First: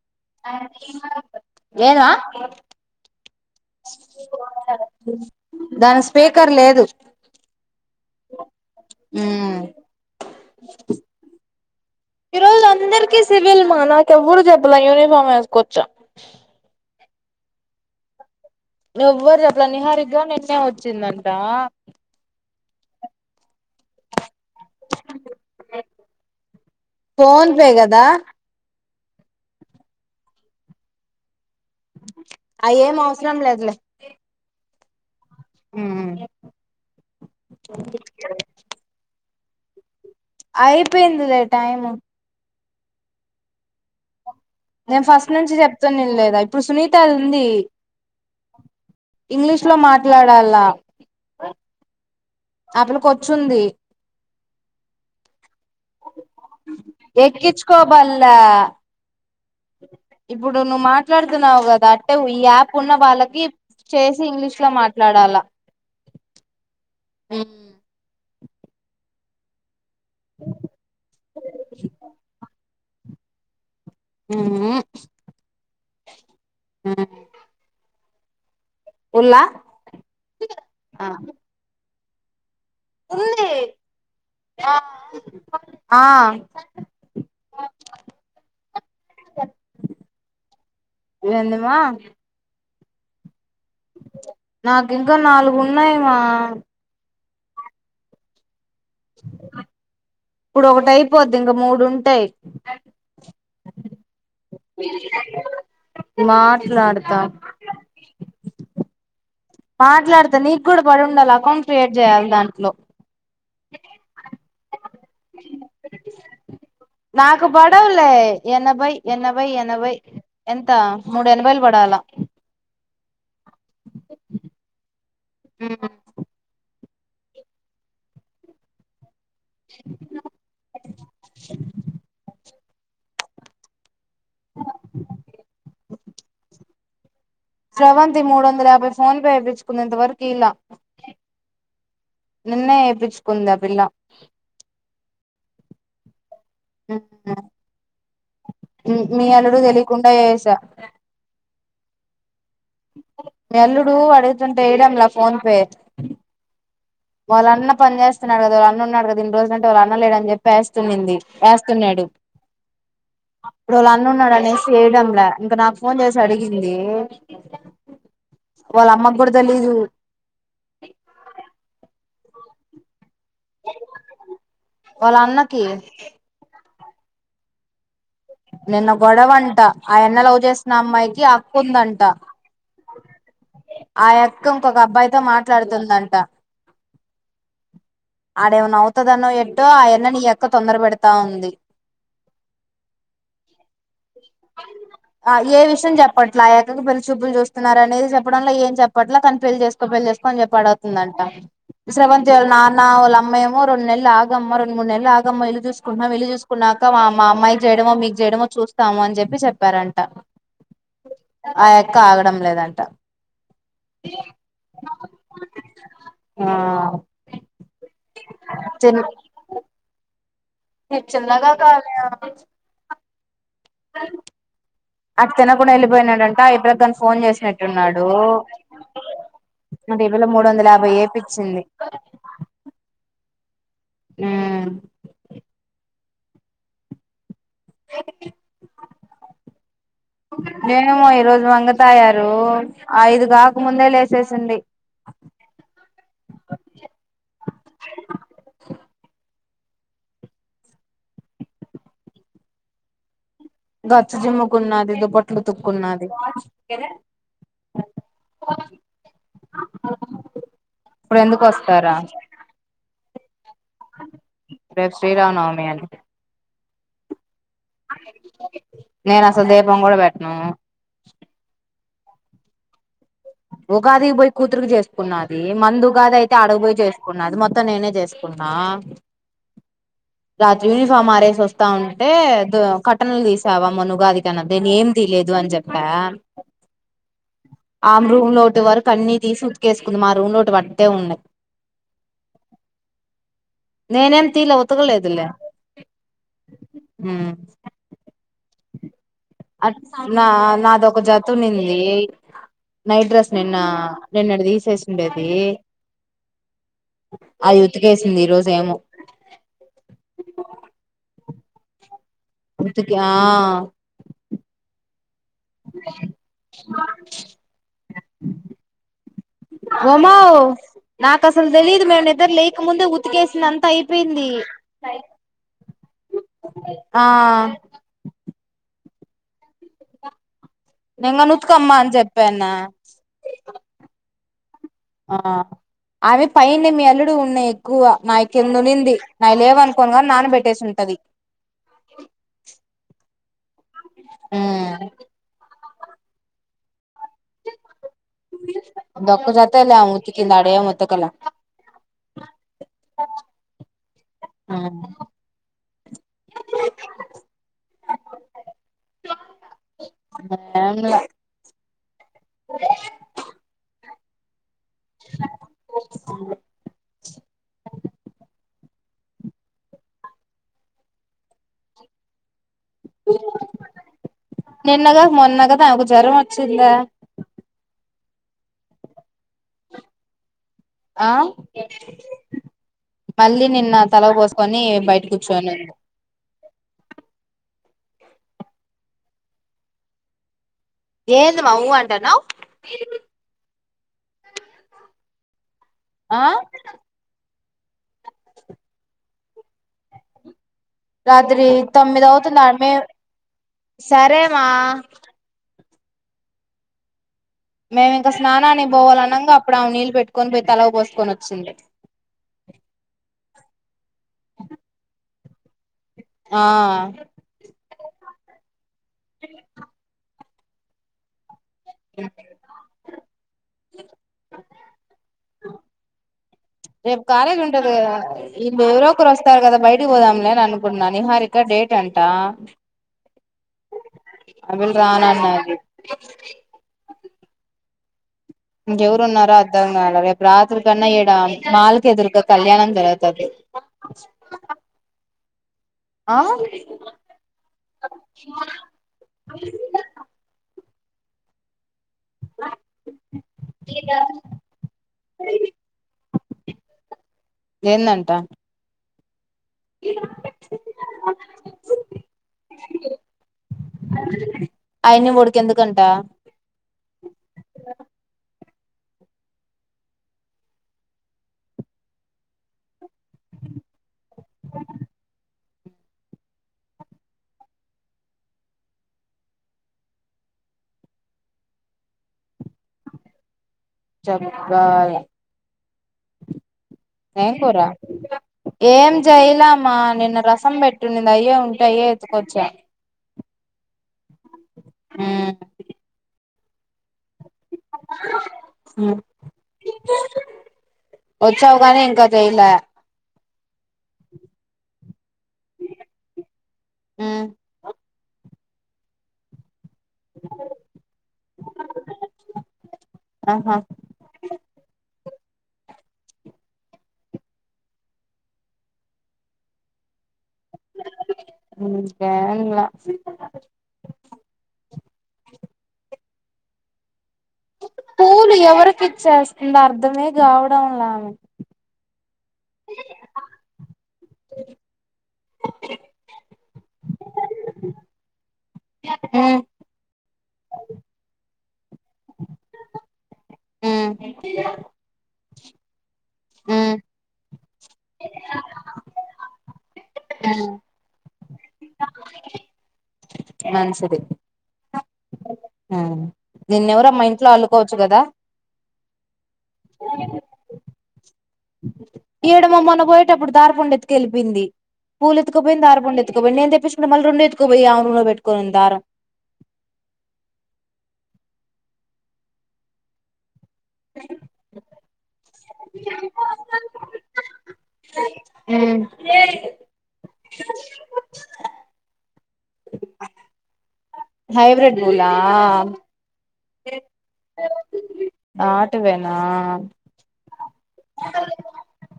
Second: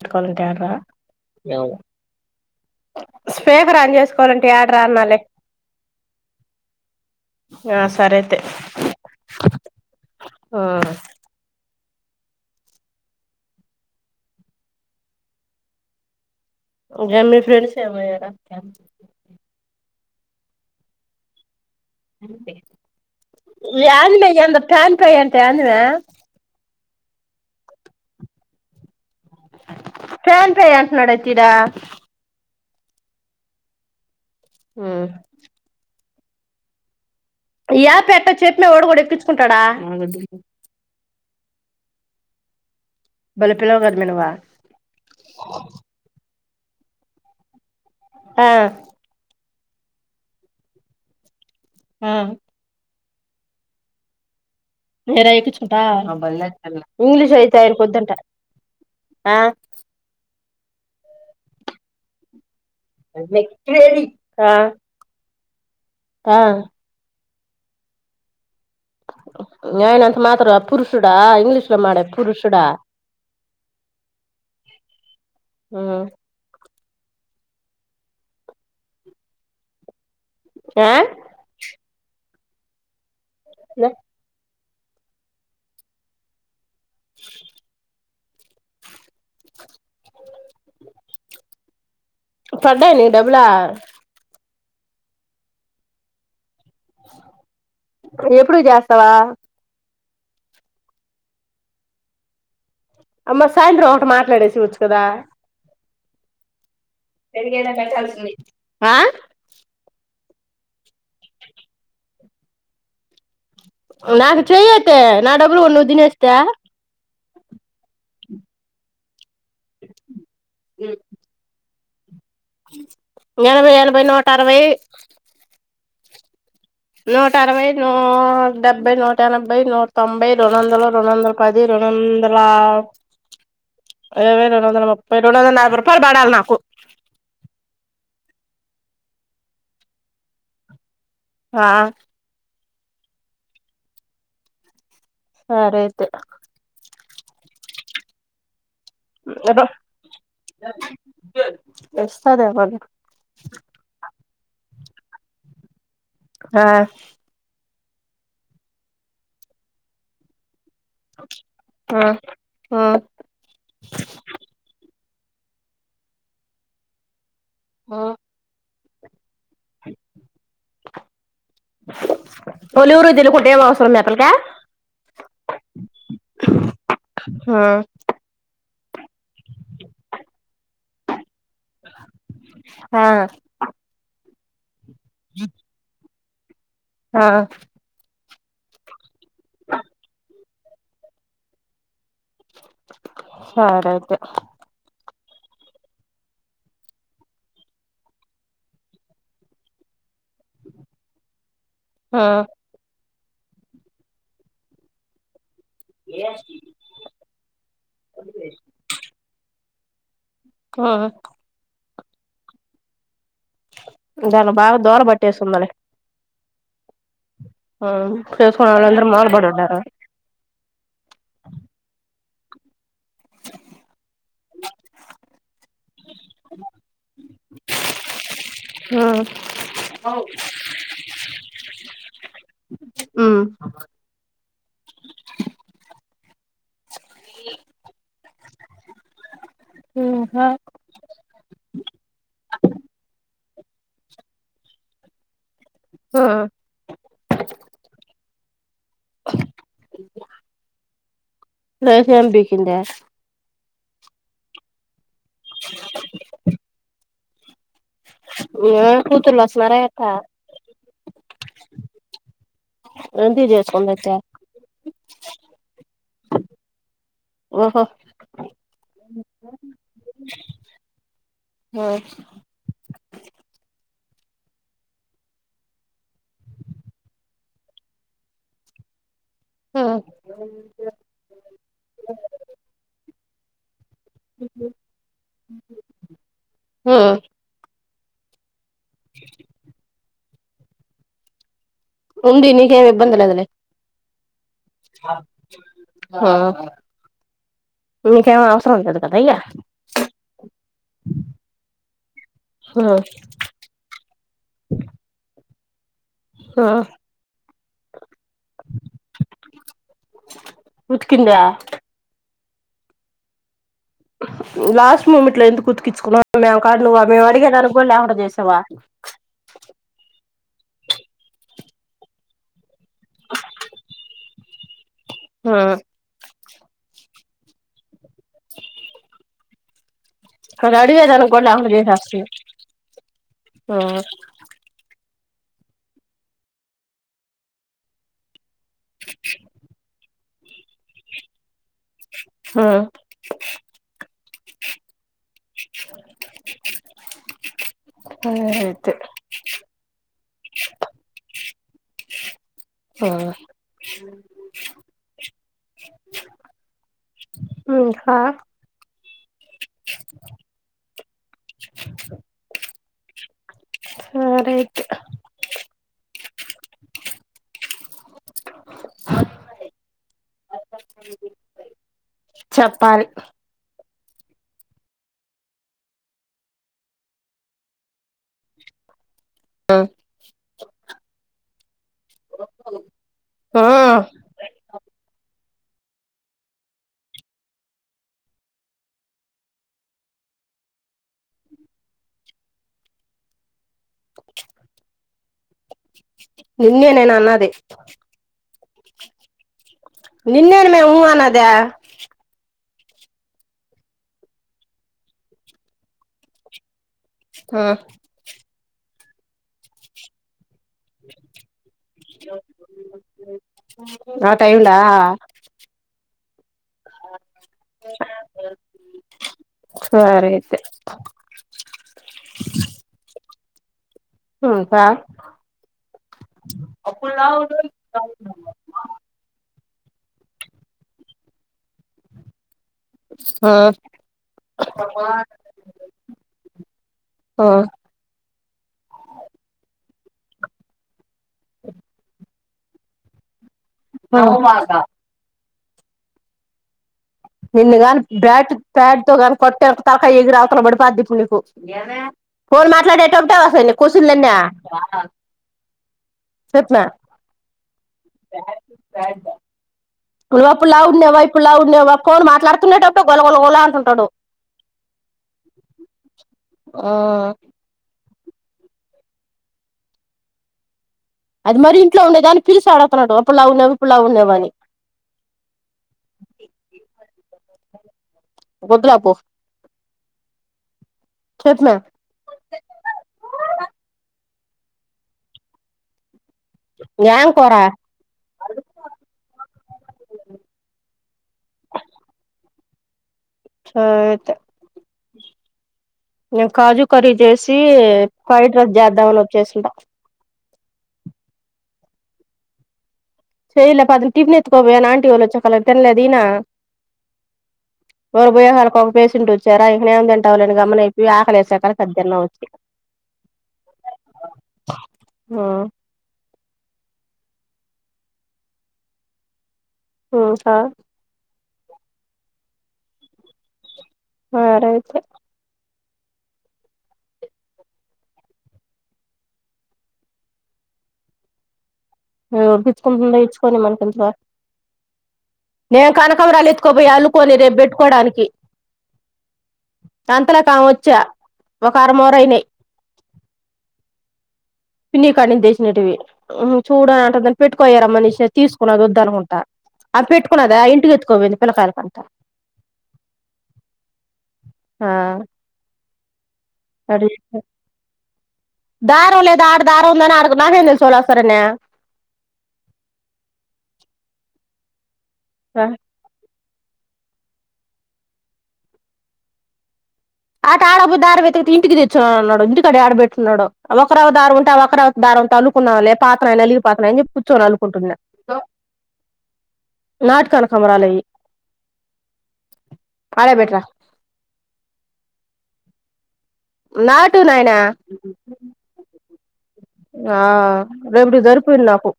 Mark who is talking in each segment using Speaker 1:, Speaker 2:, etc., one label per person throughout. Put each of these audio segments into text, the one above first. Speaker 1: పెట్టుకోవాలంటే ఆడరా speaker on చేసుకోవాలంటే యాడరా అన్నాలే
Speaker 2: దానిక్ స్పీకర్ లేదు
Speaker 1: ఆ సరే అయితే
Speaker 2: మ్
Speaker 1: ఆ
Speaker 2: ఈరోజులో అందరికీ సివిల్ మా నాకెవ్వరు చెప్పేలా యూనిఫార్ ఎస్కోచ్చ
Speaker 1: ఇంకా మీ ఫ్రెండ్స్ ఏమయ్యారా
Speaker 2: ఎవ్వర్ చెప్పలె నిహారి క నిన్నే వచ్చిందంట.
Speaker 1: యందే ఏందో ప్యాన్ ఫై ఎంత అందునా
Speaker 2: ఫోన్పే కదా
Speaker 1: ప్యాన్ పే అంటున్నాడ్ అయితే ఈడ
Speaker 2: అయి ఏం అవసరం లేదులే
Speaker 1: ఉ
Speaker 2: ఉ
Speaker 1: యా ఎట్ట చెప్పే ఓడగుడ కుంటడా
Speaker 2: అయి పేన్దిలే టైమ్
Speaker 1: బల పిలో గ మనవా
Speaker 2: నేను ఫస్ట్ నుంచి చెప్తున్న వినలేదా మా సునీత ఉంది
Speaker 1: ఆ
Speaker 2: ఇట్లో మాట్లాడాల
Speaker 1: ఉ
Speaker 2: కొచ్చుంది
Speaker 1: నేర ఎక్కిచుంకూన్టా ఆ ఇంగ్లీష్ అయితే అయిపోదంట
Speaker 2: ఎక్కించుకోబల్లా
Speaker 1: ఆ
Speaker 2: ఇప్పుడు నువ్వు మాట్లాడుతున్నావు కదా అంటే ఈ యాప్ ఉన్న వాళ్ళకి చేసి
Speaker 1: ఆ
Speaker 2: ఇంగ్లీష్ లో మాట్లాడాల
Speaker 1: ఆ
Speaker 2: ఉ
Speaker 1: మీ ఆయన అంత పురుషుడా ఇంగ్లీష్ లో మాడే పురుషుడా
Speaker 2: ఊ
Speaker 1: ఆ
Speaker 2: ఉ ఉల్ల
Speaker 1: ఆ
Speaker 2: ఉంది
Speaker 1: రే
Speaker 2: ఆ
Speaker 1: స
Speaker 2: ఏందమా
Speaker 1: పడ్డాయ నీ డబ్బులా
Speaker 2: నాకు ఇంకా నాలుగు ఉన్నాయమా
Speaker 1: ఎప్పుడు చెస్ స్తవా
Speaker 2: ఇప్పుడు ఒకటియిపోద్ది ఇంగ మూడు ఉంటాయి
Speaker 1: అమ్మ సాయంత్రం ఒకటి మాట్లాడేసి ఉచ్చు కదా
Speaker 2: మాట్లాడు
Speaker 1: పెరిగైన పెట్టాల్సింది ఆ
Speaker 2: మాట్లాడుతే నీకు కూడా పడిండాలి అకౌంట్ క్రియేట్ చేయాలి దాంట్లో
Speaker 1: నాకు చెయచ్చ తే నా డబ్లు నువ్వు తినేస్తే
Speaker 2: నాకు పడవలే ఎనబై ఎ అరవై ఎనభై ఎంత మూడు ఎనభైలు పడాలా
Speaker 1: ఎనభై ఎనభై నూట అరవై
Speaker 2: ఆ
Speaker 1: నూట అరవై నూ డెబ్బై నూట నూట ఎనభై నూట తొంభై రెండు వందల రెండు వందల పది రెండు వందల అ రెండు వందల ముప్పై రెండు వందల నలభై రూపాయలు పడాలి నాకు
Speaker 2: శ్రవంతి మూడు వందల యాభై ఫోన్ పే ఏపించుకుంది ఇంతవరకు ఇలా
Speaker 1: ఆ
Speaker 2: నిన్నే వేయిించుకుంది ఆ పిల్ల
Speaker 1: సరే అయితే
Speaker 2: ఆ మీ అల్లుడు తెలియకుండా వసా
Speaker 1: ఎస్
Speaker 2: నీ అల్లుడు అడుగుతుంటే వేయడంలా ఫోన్ పే
Speaker 1: ఆ
Speaker 2: వాళ్ళన్న పని చేస్తున్నాడుదా వాళ్ళ అన్నున్నాడు కదా ఇ రజులంటే వాళ్ళ అన్న లేడని చెప్పేస్త ది
Speaker 1: ఆ
Speaker 2: వేస్తున్నాడు ఇప్పుడు వాళ అన్నున్నాడు అనేసి వయడంలా ఇంక నాకు ఫోన్ చేసి అడిగింది
Speaker 1: ఆ
Speaker 2: వాళ్ళ అమ్మ కూడా దలీజ
Speaker 1: పలివురు ఇలు కుట్టే అవసర మేక్కలక
Speaker 2: వాళ్ళ అన్నకి
Speaker 1: హ
Speaker 2: నిన్న గొడవంట ఆ ఎన్న వ్ చేసిన అమ్మాయికి కొంట
Speaker 1: ఆ
Speaker 2: ఆయా త ఒక అబ్బాయితో మాట్లాడుతుందంట
Speaker 1: ఆ
Speaker 2: ఆడేమన్న అవుతదన్నో ఎట్టో ఆ యన్న నీ క్క తొందర పెెడతా ఉంది
Speaker 1: సరే అయితే
Speaker 2: ఆ ఏ విషయం చెప్పట్లే ఆ క్కకి పెళ్లిి చూపులు చూస్తున్నారనేది చెప్పడంలే ఏం చెప్పట్లే కానీ పెళ్లిి చేసుకో పెళ్ళి చేసుకో అని చెప్పి అడుగుతుందంట
Speaker 1: ఆ
Speaker 2: శ్రవంతి వాళ్ళ నానా వాల్ అమే ఏమో రెండు నెళ్ళు ఆగమ్మ రెండ్ మూడు నెల్లు ఆగమ్మ ఇల్లు చూస్ కుటున్నం ఇల్లు చూసుకున్నాక మా అమ్మాయికి చేయడం మిక్ మీమో చూస్తాము అని చెప్పి చెప్పారంట
Speaker 1: ఆ
Speaker 2: కాగడం లేదంట
Speaker 1: దాని బాగా దూల పట్టేస్తుంది లే
Speaker 2: ఆ
Speaker 1: ఆ చెసుకూన్నోళ్ళందరు ములబడుండారు
Speaker 2: నిక్ చిన్న గా కాల్ నే అ అటు తినకుండా వెళ్ళిపోయినాడంట ఇప్పుడే తాను ఫోన్ చేసినట్టున్నాడు
Speaker 1: ఆ
Speaker 2: మరి ఇవేళ మూడు వందల యాభై వేపిచ్చింది
Speaker 1: హు
Speaker 2: ఆ అ
Speaker 1: ఇంకా
Speaker 2: మేము ఈ రోోజ్ వంగతాయారు ఐదు కాక ముందే లేసేసింది
Speaker 1: ఆ లేసేంపికిందా
Speaker 2: గచ్చిజీమ్ముకున్నది దుప్ ట్లుత్తుక్కున్నది
Speaker 1: అ కుతూళ్ళు వస్తున్నారా ఎట్ట
Speaker 2: ఇప్పుడు ఎందుకు వస్తారా
Speaker 1: ఏంటిది
Speaker 2: రేపు శ్రీరామానవమి అని
Speaker 1: ఓహో
Speaker 2: నేను అసలు దీపం కూడా పెట్టాను
Speaker 1: మ్
Speaker 2: ఉగాదికి పోయి కూతుకి చేసుకున్నది మంది ఉగాది అయితే అడకు పోయి చేసుకున్నది మొత్తం నేనే చేసుకున్నా
Speaker 1: ఆ
Speaker 2: రాత్రి యూనిఫామ్ ఆరేసి వస్తా ఉంటే దు కటన్లు తీస్ త్యవమ్మ నువ్ ఉగాది కన్నా నేనేం తీలేదు అని చెప్పా
Speaker 1: ఆ
Speaker 2: ఆమ్ రూమ్ లోతి వరకు అన్ని తీసి ఉతికేసుకుంది మా అత్త రూమ్ లోటు అంతే ఉన్నాయి
Speaker 1: ఉండి నీకేం ఇబ్బంది లేదులే
Speaker 2: నేనేం తీయలే
Speaker 1: నీకేం స [unintelligible]
Speaker 2: అట్ నా నాదొక జతోన్నింది
Speaker 1: ఆ
Speaker 2: నైట్ డ్రెస్ నిన్న నిన్నటి తీసేసినేది
Speaker 1: ఆ
Speaker 2: అయ్యి ఉతికేసింది ఈరోజు ఏమో
Speaker 1: [inaudible]
Speaker 2: ఉతుకి ఆ
Speaker 1: లాస్ట్ మూమిట్లో ఎందుకు కుతుకిచ్చుకున్నా మేము కా నువా మేము అడిగేదానికి కూడా లేకుండా చేసావా [unintelligible]
Speaker 2: తెలిలీదు మేము నిద్దర లేయకముందే ఉతికేసింది అంత అయిపోయింది
Speaker 1: ఆ [unintelligible]
Speaker 2: అ [unintelligible] నేను
Speaker 1: అడిగేదానికి
Speaker 2: గాని
Speaker 1: కూడా లేకుండా
Speaker 2: ఉతుకమ్మా అని
Speaker 1: చేసేస్తుంది
Speaker 2: చెప్పాను ఆ అవి పైంది మీ అల్లుడు ఉన్నాయి ఎక్కువ మావి కింద ఉన్నింది నాయి లేవు అనుకోని నానబెట్టేసుంటాది
Speaker 1: ఆ
Speaker 2: హుమ్
Speaker 1: ఆ అయితే
Speaker 2: కింది ఆడ ఏం వితకల
Speaker 1: ఆ హా
Speaker 2: మ సే
Speaker 1: సరే అ చెప్పాలి
Speaker 2: నిన్నగాక మొన్న కద నాకు జ్వరం వచ్చిందా
Speaker 1: ఆ
Speaker 2: ఆ మళ్ళీ
Speaker 1: ఆ
Speaker 2: నిన్న తలకు పోసుకొని బయటకు కూర్చోనును ఏంది మా ఊ అంటన్నావ్ ఆ
Speaker 1: నిన్నే నేను అన్నది నిన్నేను మేము ఊ
Speaker 2: రాత్రి
Speaker 1: అన్నదా
Speaker 2: తొమ్మిది అవుతుంది [unintelligible] సరేమా మేము ఇంకా స్నానానికి పోవాలన్నా అనంగా అప్పుడు అమే నీళ్ళు పెట్టుకోనిపోయి తల పోసుకని వచ్చింది
Speaker 1: నా టైమ్లా
Speaker 2: ఆ
Speaker 1: సరే [inaudible]
Speaker 2: [inaudible]
Speaker 1: [unintelligible] ఆ
Speaker 2: రేపు కాలేజ్ ఉంటది కదా ఇం ఎవర ఒకరు వస్తారు కదా బయట గుడికి పొదంలే అనుకున్నా నిహారిక డేట్ అంటా
Speaker 1: ఆ
Speaker 2: ఆ పిల్ల రాను అన్నాది
Speaker 1: ఆ
Speaker 2: ఇంకా ఎవరు ఉన్నారో అర్థం కాలే రేపు రాత్రి క అన్నా మాల్ మాల్కి ఎదురుగా కళ్యాణం జరుగుతది
Speaker 1: నవమాస
Speaker 2: ఆ
Speaker 1: నిన్ను గాని బ్యాట్ బ్యాట్ తో కాని కొట్టను అనుకో తలకాయ ఎగిరి అవతల బడతది పాద్ది పులిపో ఉ ఏమే ఫోన్ మాట్లాడేటప్పుడు వస్తాయి నీ క్వాషన్లు అన్ని చెప్పుమా
Speaker 2: ఏందంట
Speaker 1: రాయొద్ద ఆప్పుడు లావు ఉన్నవ ఇప్పుడు లావు ఉన్నవ ఫోన్ మాట్లాడుతునేటప్పుడు గొలగొలగోలా అంటుంటాడు
Speaker 2: అయన్ని వాడికి ఎందుకంట
Speaker 1: ఆ అది మరి ఇంట్లో ఉండేది దాన్ని పిలిసి ఆడుగుతున్నాడు అప్పుడు లావు ఉన్నావ ఇప్పుడు లావు ఉన్నావ అని వద్దులే పో చెప్పమ్మా
Speaker 2: [unintelligible] ఏం కూర ఏం చేయలామ్మా నిన్న రసం
Speaker 1: సరే అయితే
Speaker 2: ఉమ్
Speaker 1: నేను కాజు కర్రీ చేసి ఫ్రైడ్ రైస్ చేద్దామని వచ్చేసింటా
Speaker 2: వచ్చావుకానీ ఇంకా చేయల
Speaker 1: చేయలే పొద్దున టిఫిన్ ఎత్తుకుపోయా ఆంటీ వాళ్లొచ్చి వాళ్లు తినలేదు ఈయన
Speaker 2: మ్మ్
Speaker 1: ఒకరు పోయాక ఒక పేషెంట్ వచ్చారా ఐ ఏం తింటాం లే అని గమ్మున ఎల్లిపోయి ఆకలేసాక తిందాం అని ఒచ్చిన
Speaker 2: ఆహా
Speaker 1: ఆ ఉమ్ హు
Speaker 2: [inaudible] [unintelligible]
Speaker 1: సరే అయితే
Speaker 2: పూలు ఎవరికి ఇచ్చేస్తుంది అర్ధమే కావడంలే
Speaker 1: ఎరికిచ్చుకుంటుందో ఇచ్చుకోని మనకెందుకు రా నేను కనకంబరాలు ఎత్తుకోబయి అల్లుకొని రేపు పెట్టుకోడానికి
Speaker 2: మ్మ్
Speaker 1: అంతలోకి ఆమె వచ్చా ఒక అరమూర అయినయి
Speaker 2: మ్మ్
Speaker 1: కనీ [unintelligible] హూ
Speaker 2: మ్మ్
Speaker 1: చూడదంట కని పెట్టుకోయే రమ్మని ఇస్తే తీసుకున్నది వద్దు అనకుం ట అవి పెట్టుకున్నదా ఇంటికి ఎత్తుకోబొయింది పిల్లకాయలకంతా ఆ
Speaker 2: హ్మ్ నిన్నేఎవరమ్మా ఇంట్లో అల్లుకోవచ్చు కదా
Speaker 1: దారం లేదా ఆడ దారం ఉందని నాకెం తెలుసు [unintelligible]
Speaker 2: ఈడ మొమొన్న పోయేటప్పుడు ధారపుండ ఎత్తుకెళ్లిపోయింది పూలేతుకుపోయింది దారపుండ ఎత్తకపోయింది నేను తే చ్చిన మళ్లీ రెండు ఎత్తుకొపోయి ఆమె రూములో పెట్టుకోనింది దారం
Speaker 1: ఆటాడబుద్ధి ఆడ వెతికితే ఇంటికి తెచ్చినానన్నాడు ఇంటికాడ యాడపెట్టినడో ఒక్క రవ్వ దారం ఉంటే ఆ ఒక రవ్ దారం టల్లుకున్నా లే పాతున్నయ్ నలిగిపాతున్నాయ్ అని చెప్పి కూర్చొని అల్లుకుంటున్న
Speaker 2: మ్మ్
Speaker 1: నాటు కనకంరాలయి ఆడే బెట్రా
Speaker 2: హైబ్రిడ్ పూల
Speaker 1: నాటు నాయనా
Speaker 2: నా
Speaker 1: ఆ రేపుటికి దొరకువిడు నాకు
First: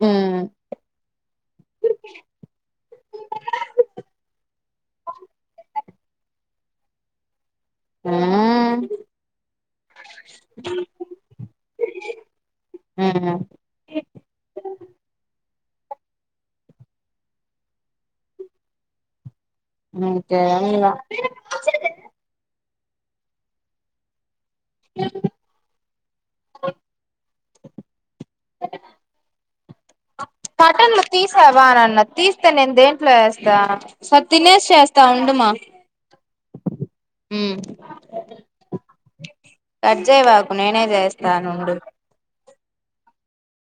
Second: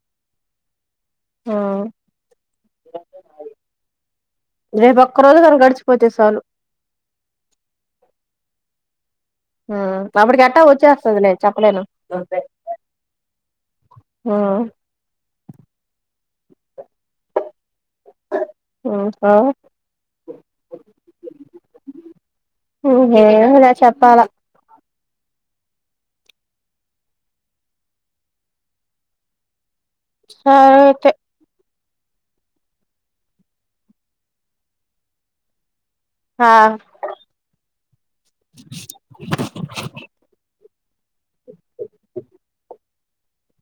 Speaker 2: ఊ
Speaker 1: ఆ రేపు ఒక్కరోజు గాని గడిచిపోతే చాలు
Speaker 2: మ్మ్
Speaker 1: అప్పటికి ఎట్టా వచ్చేస్తుందిలే చెప్పలేను
Speaker 2: మ్మ్
Speaker 1: ఉ హా
Speaker 2: హ్మ్ చేయాలి ఇంగా
Speaker 1: హ్మ్ హు నువ్వే చెప్పాలా సరే
Speaker 2: కటాన్లు
Speaker 1: అయితే
Speaker 2: తీశావా అని అన్ న్న తీస్తే నేను దేంట్లో ఏస్తా సారే తినేసి చేస్తా ఉడుమా
Speaker 1: ఆ
Speaker 2: ఊ కట్చేయవాకు నేనే చేస్తానుండు